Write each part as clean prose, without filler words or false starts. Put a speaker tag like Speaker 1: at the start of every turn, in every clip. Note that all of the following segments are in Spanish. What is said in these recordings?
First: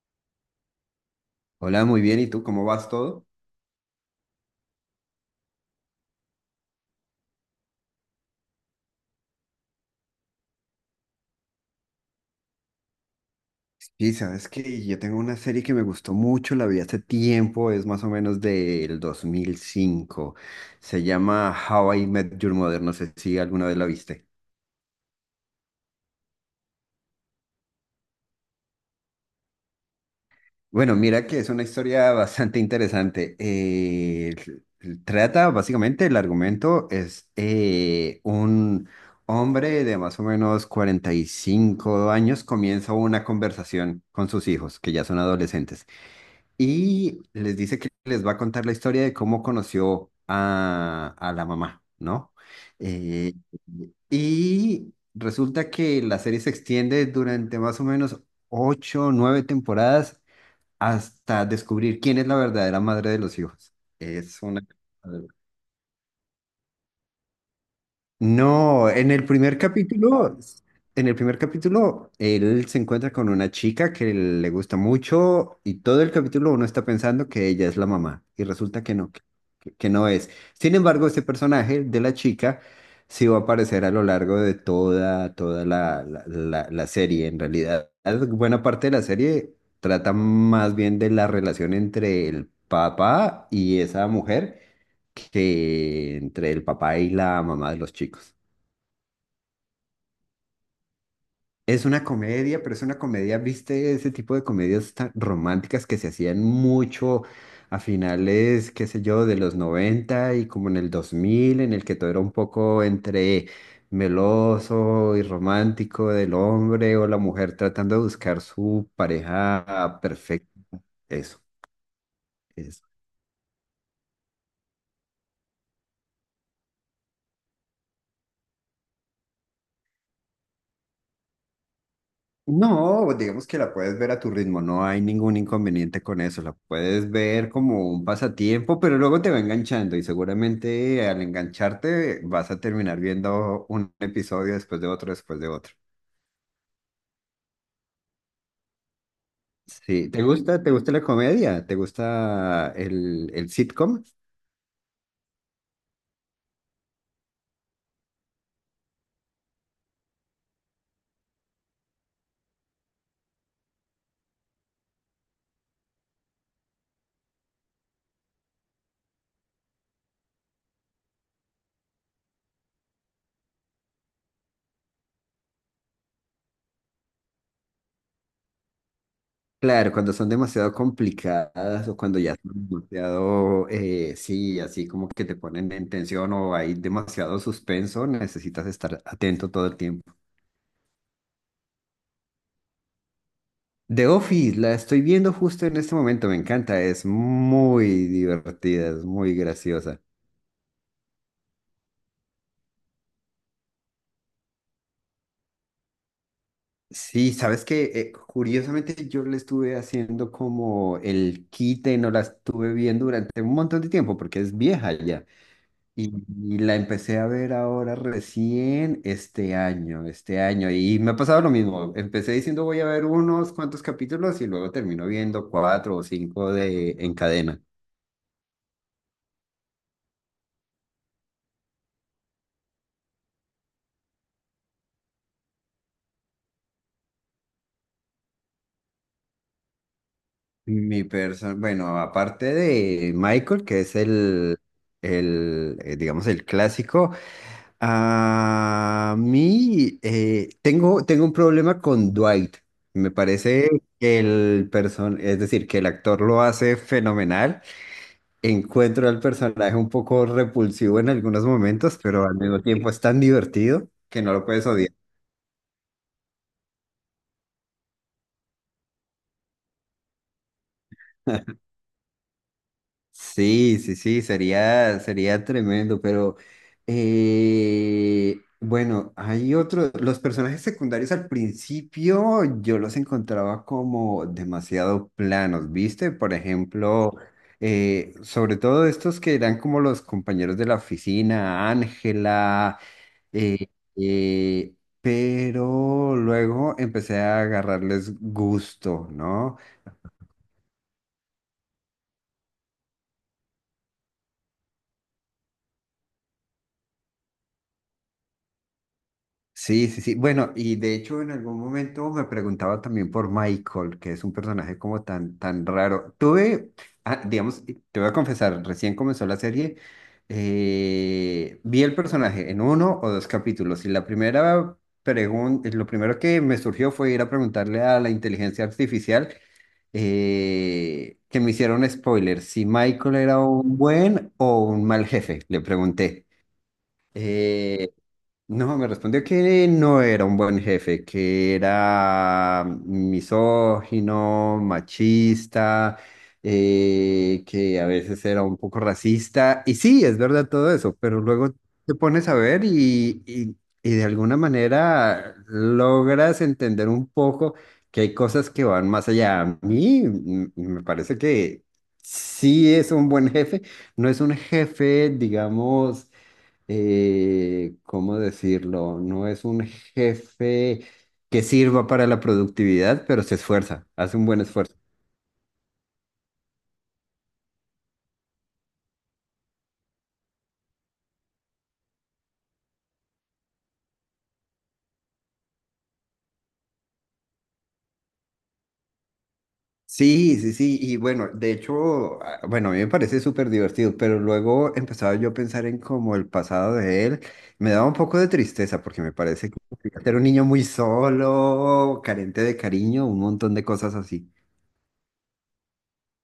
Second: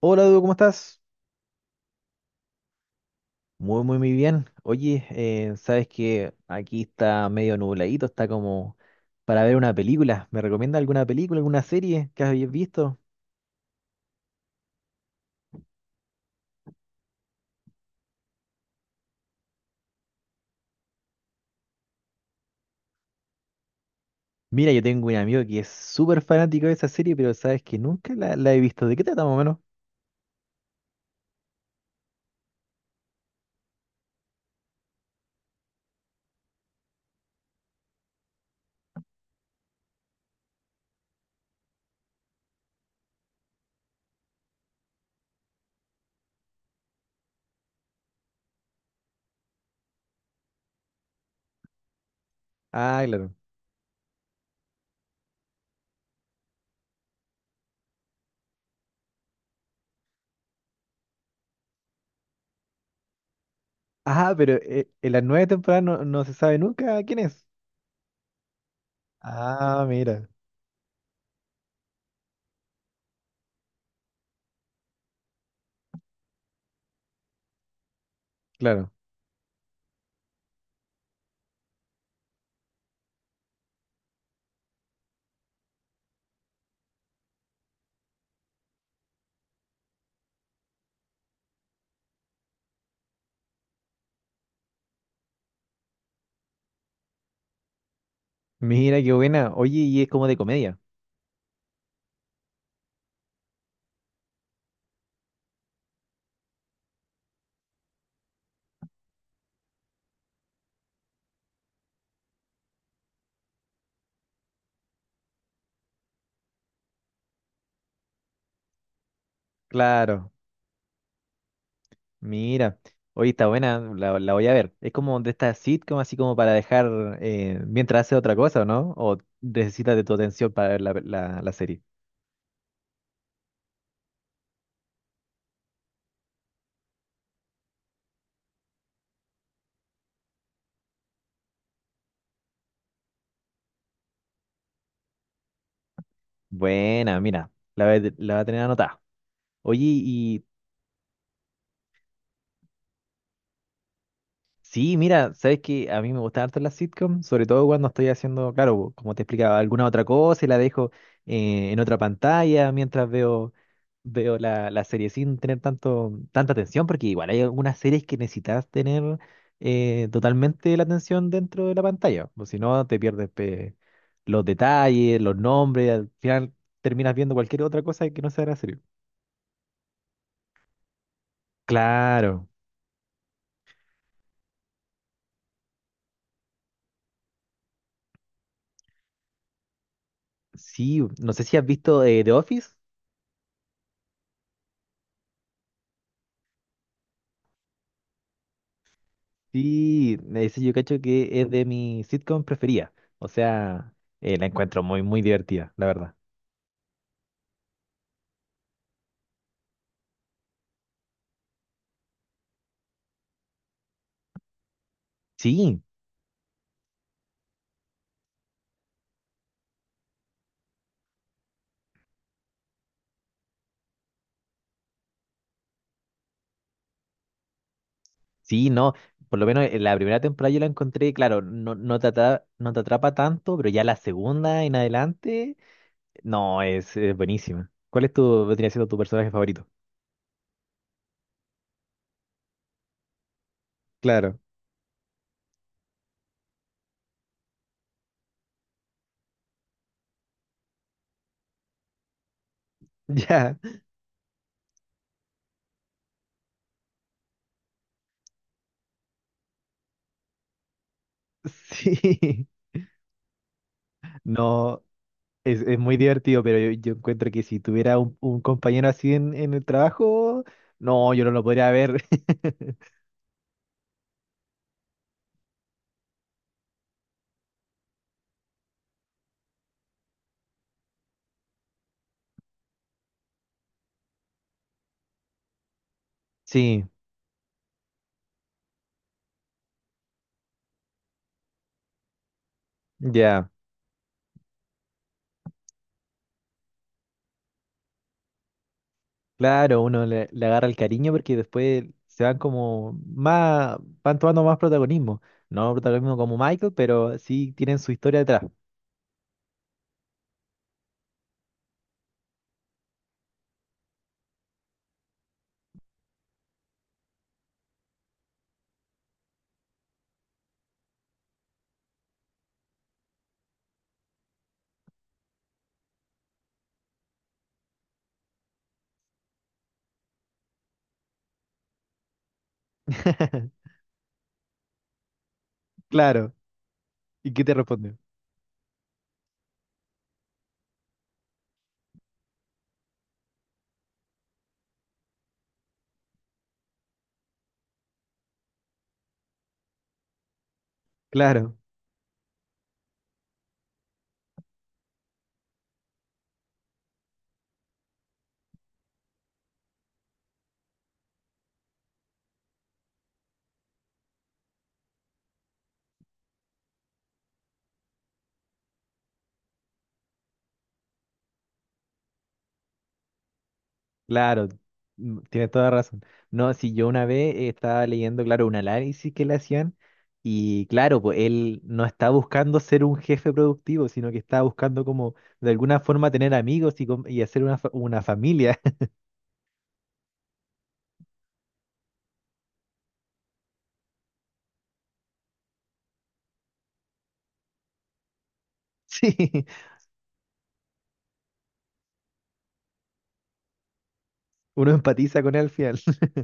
Speaker 1: Hola, Dudu, ¿cómo estás?
Speaker 2: Hola, muy bien. ¿Y tú cómo vas todo?
Speaker 1: Muy, muy, muy bien. Oye, sabes que aquí está medio nubladito, está como para ver una película. ¿Me recomienda alguna película, alguna serie que hayas visto?
Speaker 2: Sí, sabes que yo tengo una serie que me gustó mucho, la vi hace tiempo, es más o menos del 2005. Se llama How I Met Your Mother, no sé si alguna vez la viste.
Speaker 1: Mira, yo tengo un amigo que es súper fanático de esa serie, pero sabes que nunca la he visto. ¿De qué trata más o menos?
Speaker 2: Bueno, mira que es una historia bastante interesante. Trata básicamente el argumento es un hombre de más o menos 45 años comienza una conversación con sus hijos, que ya son adolescentes. Y les dice que les va a contar la historia de cómo conoció a la mamá, ¿no?
Speaker 1: Ah,
Speaker 2: Eh,
Speaker 1: claro.
Speaker 2: y resulta que la serie se extiende durante más o menos ocho o nueve temporadas hasta descubrir quién es la verdadera madre de los hijos.
Speaker 1: Ah,
Speaker 2: Es
Speaker 1: pero
Speaker 2: una.
Speaker 1: en las nueve temporadas no se sabe nunca quién es.
Speaker 2: No, en el primer
Speaker 1: Ah, mira,
Speaker 2: capítulo, él se encuentra con una chica que le gusta mucho y todo el capítulo uno está pensando que ella es la mamá y resulta
Speaker 1: claro.
Speaker 2: que no, que no es. Sin embargo, ese personaje de la chica sí va a aparecer a lo largo de toda la serie. En realidad, buena parte de la serie trata más bien de la relación entre el papá y esa mujer que entre el papá y la mamá de los chicos.
Speaker 1: Mira, qué buena. Oye, y es como de comedia.
Speaker 2: Es una comedia, pero es una comedia, ¿viste? Ese tipo de comedias tan románticas que se hacían mucho a finales, qué sé yo, de los 90 y como en el 2000 en el que todo era un poco entre meloso y romántico del hombre o la mujer tratando de buscar su pareja
Speaker 1: Claro.
Speaker 2: perfecta. Eso,
Speaker 1: Mira,
Speaker 2: eso.
Speaker 1: oye, está buena, la voy a ver. Es como de esta sitcom, así como para dejar mientras hace otra cosa, ¿o ¿no? O necesitas de tu atención para ver la serie.
Speaker 2: No, digamos que la puedes ver a tu ritmo, no hay ningún inconveniente con eso, la puedes ver como un pasatiempo, pero luego te va enganchando y seguramente al engancharte vas a terminar viendo un episodio después de otro, después de otro.
Speaker 1: Buena, mira, la, la va a tener anotada. Oye,
Speaker 2: Sí, ¿te
Speaker 1: y
Speaker 2: gusta? ¿Te gusta la comedia? ¿Te gusta el sitcom?
Speaker 1: sí, mira, sabes que a mí me gustan harto las sitcoms, sobre todo cuando estoy haciendo, claro, como te explicaba, alguna otra cosa y la dejo en otra pantalla mientras veo la serie sin tener tanta atención, porque igual hay algunas series que necesitas tener totalmente la atención dentro de la pantalla, o si no te pierdes pe, los detalles, los nombres, al final terminas viendo cualquier otra cosa que no sea la serie.
Speaker 2: Claro, cuando son demasiado complicadas o cuando ya
Speaker 1: Claro,
Speaker 2: son demasiado, sí, así como que te ponen en tensión o hay demasiado suspenso, necesitas estar atento todo el tiempo.
Speaker 1: sí, no sé si has visto The Office.
Speaker 2: The Office, la estoy viendo justo en este momento, me encanta, es muy divertida, es muy graciosa.
Speaker 1: Sí, ese yo cacho que es de mi sitcom preferida. O sea, la encuentro muy, muy divertida, la verdad.
Speaker 2: Sí, sabes que curiosamente yo le estuve haciendo como el quite, no la estuve viendo durante un montón de tiempo porque es vieja ya.
Speaker 1: Sí,
Speaker 2: Y, y la empecé a ver ahora recién este año, este año. Y me ha pasado lo mismo. Empecé diciendo voy a ver unos cuantos capítulos y luego termino viendo cuatro o cinco de en cadena.
Speaker 1: sí, no. Por lo menos en la primera temporada yo la encontré, claro, no te atrapa, no te atrapa tanto, pero ya la segunda en adelante, no, es buenísima. ¿Cuál es tu, vendría siendo tu personaje favorito?
Speaker 2: Mi persona, bueno, aparte de Michael, que es
Speaker 1: Claro.
Speaker 2: el, digamos, el clásico, a mí tengo un problema con Dwight. Me
Speaker 1: Ya,
Speaker 2: parece es decir, que el actor lo hace fenomenal. Encuentro al personaje un poco repulsivo en algunos momentos, pero al
Speaker 1: sí.
Speaker 2: mismo tiempo es tan divertido que no lo puedes
Speaker 1: No,
Speaker 2: odiar.
Speaker 1: es muy divertido, pero yo encuentro que si tuviera un compañero así en el trabajo, no, yo no lo podría ver.
Speaker 2: Sí, sí, sí, sería tremendo, pero bueno, hay otros, los personajes secundarios al principio yo los encontraba como demasiado planos, ¿viste? Por
Speaker 1: Sí,
Speaker 2: ejemplo, sobre todo estos que eran como los compañeros de la oficina, Ángela,
Speaker 1: ya,
Speaker 2: eh, eh, pero luego empecé a agarrarles gusto, ¿no?
Speaker 1: claro, uno le, le agarra el cariño porque después se van como más, van tomando más protagonismo. No protagonismo como Michael, pero sí tienen su historia detrás.
Speaker 2: Sí, sí, sí. Bueno, y de hecho en algún momento me preguntaba también por Michael, que es un personaje como tan, tan raro. Digamos, te voy a confesar, recién comenzó la serie, vi el personaje en uno o dos capítulos y la primera pregunta, lo primero que me surgió fue ir a preguntarle a la inteligencia artificial que me hicieron spoiler, si Michael era un buen o un mal jefe, le pregunté.
Speaker 1: Claro, ¿y qué te
Speaker 2: Eh,
Speaker 1: respondió?
Speaker 2: no, me respondió que no era un buen jefe, que era misógino, machista, que a veces era un poco racista. Y sí, es verdad todo eso, pero luego
Speaker 1: Claro,
Speaker 2: te pones a ver y de alguna manera logras entender un poco que hay cosas que van más allá. A mí me parece que sí es un buen jefe, no es un jefe, digamos ¿cómo decirlo? No es un jefe que sirva para la productividad, pero se esfuerza, hace un buen
Speaker 1: claro,
Speaker 2: esfuerzo.
Speaker 1: mm, tienes toda razón. No, si yo una vez estaba leyendo, claro, un análisis que le hacían y claro, pues él no está buscando ser un jefe productivo, sino que está buscando como de alguna forma tener amigos y, y hacer una, una familia.
Speaker 2: Sí, sí, sí, y bueno, de hecho, bueno, a mí me parece súper divertido, pero luego empezaba yo a pensar en como el pasado de él, me daba un poco de tristeza porque me
Speaker 1: Sí.
Speaker 2: parece que era un niño muy solo, carente de cariño, un montón de cosas así.
Speaker 1: Uno empatiza con él al final.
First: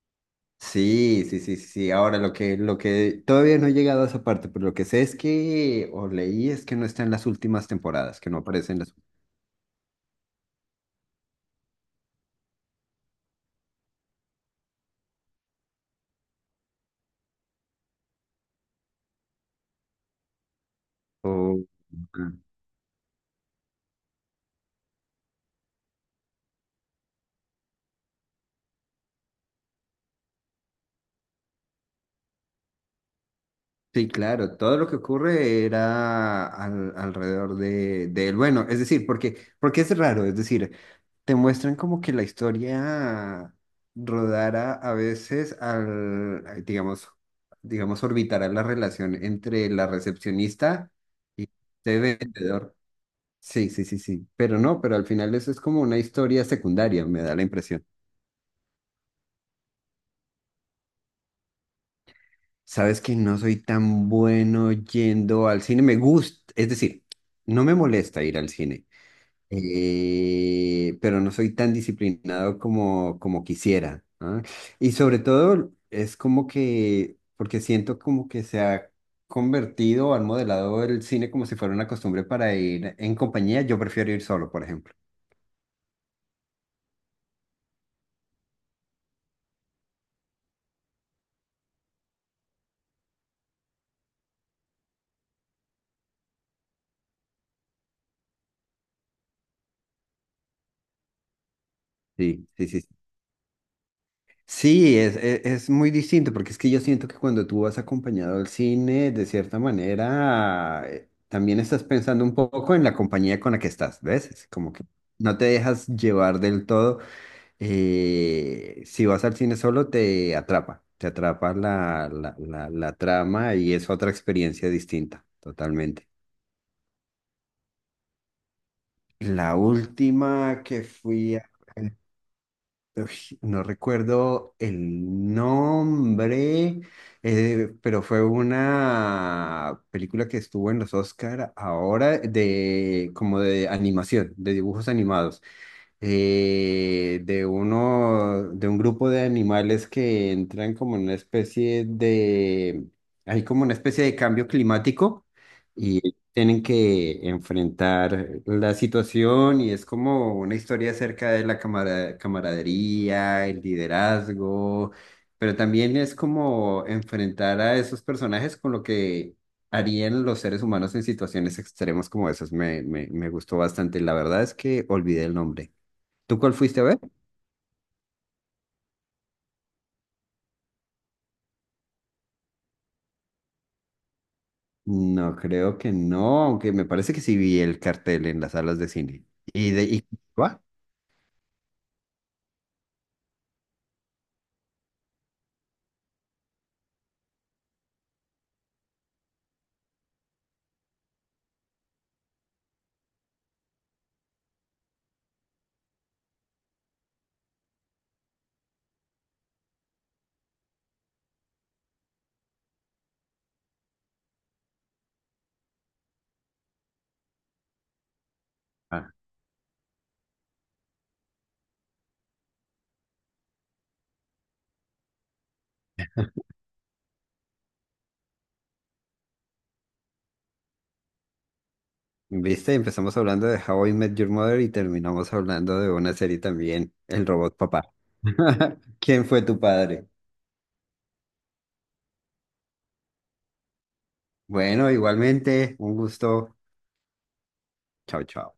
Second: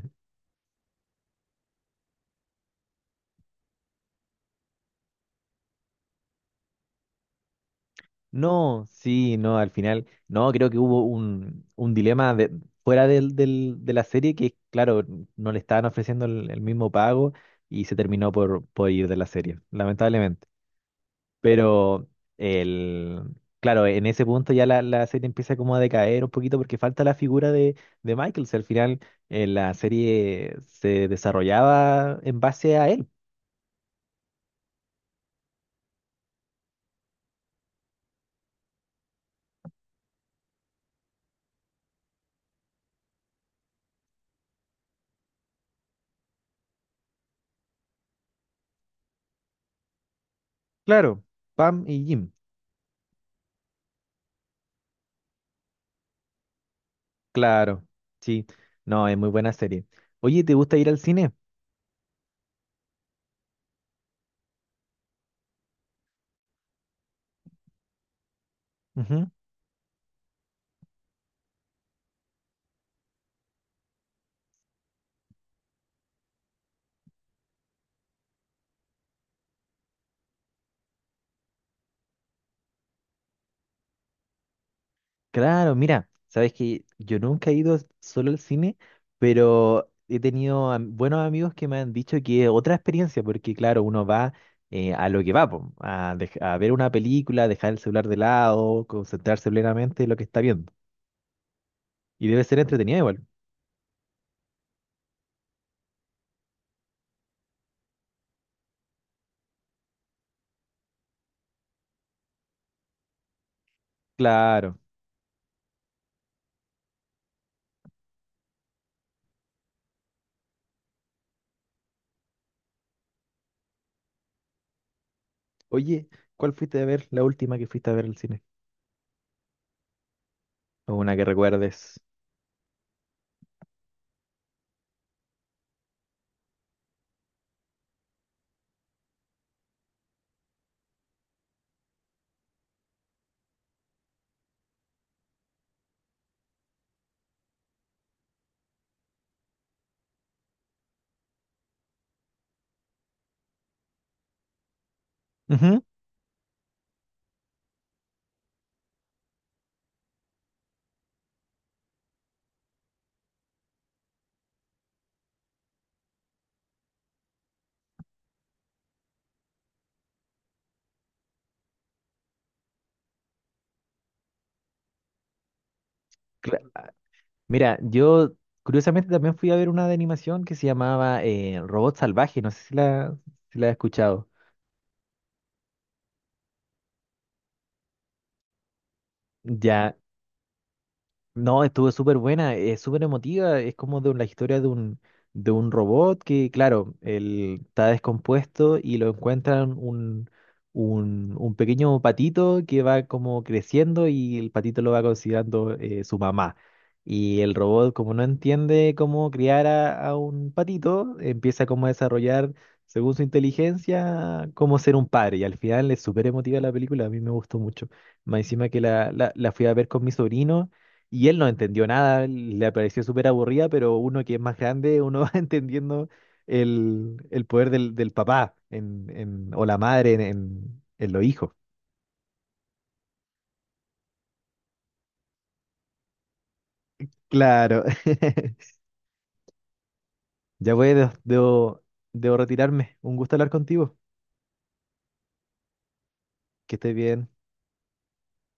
Speaker 2: Sí, sí, sí, sí. Ahora lo que todavía no he llegado a esa parte, pero lo que sé es que, o leí, es que no está en las últimas temporadas, que no aparece en
Speaker 1: No,
Speaker 2: las.
Speaker 1: sí, no, al final, no, creo que hubo un dilema fuera de la serie que, claro, no le estaban ofreciendo el mismo pago y se terminó por ir de la serie, lamentablemente.
Speaker 2: o-
Speaker 1: Pero,
Speaker 2: ah,
Speaker 1: el, claro, en ese punto ya la serie empieza como a decaer un poquito porque falta la figura de Michael. Si al final la serie se desarrollaba en base a él.
Speaker 2: Sí, claro, todo lo que ocurre era alrededor de él. Bueno, es decir, porque es raro, es decir, te muestran como que la historia rodara a veces digamos, orbitará la relación entre la recepcionista
Speaker 1: Claro,
Speaker 2: y
Speaker 1: Pam
Speaker 2: este
Speaker 1: y Jim.
Speaker 2: vendedor. Sí, sí, sí, sí. Pero no, pero al final eso es como una historia secundaria, me da la impresión.
Speaker 1: Claro, sí. No, es muy buena serie. Oye, ¿te gusta ir al cine?
Speaker 2: Sabes que no soy tan bueno yendo al cine. Me gusta, es decir, no me molesta ir al cine,
Speaker 1: Ujú.
Speaker 2: pero no soy tan disciplinado como quisiera. ¿Ah? Y sobre todo es como que, porque siento como que se ha convertido o han modelado el cine como si fuera una costumbre para ir en compañía. Yo prefiero ir solo, por ejemplo.
Speaker 1: Claro, mira, sabes que yo nunca he ido solo al cine, pero he tenido am- buenos amigos que me han dicho que es otra experiencia, porque claro, uno va a lo que va, po, a, a ver una película, dejar el celular de lado, concentrarse plenamente en lo que está viendo. Y debe
Speaker 2: Sí,
Speaker 1: ser
Speaker 2: sí, sí.
Speaker 1: entretenida igual.
Speaker 2: Sí, es muy distinto, porque es que yo siento que cuando tú vas acompañado al cine, de cierta manera, también estás pensando un poco en la compañía con la que estás, ¿ves? Es como
Speaker 1: Claro.
Speaker 2: que no te dejas llevar del todo. Si vas al cine solo, te atrapa la trama y es otra experiencia distinta, totalmente.
Speaker 1: Oye, ¿cuál fuiste a ver la última que fuiste a ver al cine?
Speaker 2: La última que
Speaker 1: O una que
Speaker 2: fui a.
Speaker 1: recuerdes.
Speaker 2: Uy, no recuerdo el nombre, pero fue una película que estuvo en los Oscar ahora de como de animación, de dibujos animados de un grupo de animales que entran como en una especie hay como una especie de cambio climático
Speaker 1: Ujú.
Speaker 2: y tienen que enfrentar la situación y es como una historia acerca de la camaradería, el liderazgo, pero también es como enfrentar a esos personajes con lo que harían los seres humanos en situaciones extremas como esas. Me gustó bastante. La verdad es que olvidé el nombre. ¿Tú cuál fuiste a ver?
Speaker 1: Mira, yo curiosamente también fui a ver una de animación que se llamaba Robot Salvaje, no sé si si la has escuchado.
Speaker 2: No, creo que no, aunque me parece que sí vi el cartel en las salas de cine. ¿Y
Speaker 1: Ya.
Speaker 2: va?
Speaker 1: No, estuvo súper buena, es súper emotiva, es como de la historia de de un robot que, claro, él está descompuesto y lo encuentran un pequeño patito que va como creciendo y el patito lo va considerando su mamá. Y el robot, como no entiende cómo criar a un patito, empieza como a desarrollar, según su inteligencia, cómo ser un padre. Y al final es súper emotiva la película, a mí me gustó mucho. Más encima que
Speaker 2: Ah,
Speaker 1: la fui a ver con mi sobrino. Y él no entendió nada, le pareció súper aburrida, pero uno que es más grande, uno va entendiendo el poder del papá o la madre en los hijos.
Speaker 2: ¿Viste? Empezamos hablando de How I Met Your Mother y terminamos hablando de una serie también, El Robot
Speaker 1: Claro.
Speaker 2: Papá. ¿Quién fue tu padre?
Speaker 1: Ya voy, debo retirarme. Un gusto hablar contigo.
Speaker 2: Bueno, igualmente, un gusto.
Speaker 1: Que estés bien.
Speaker 2: Chao, chao.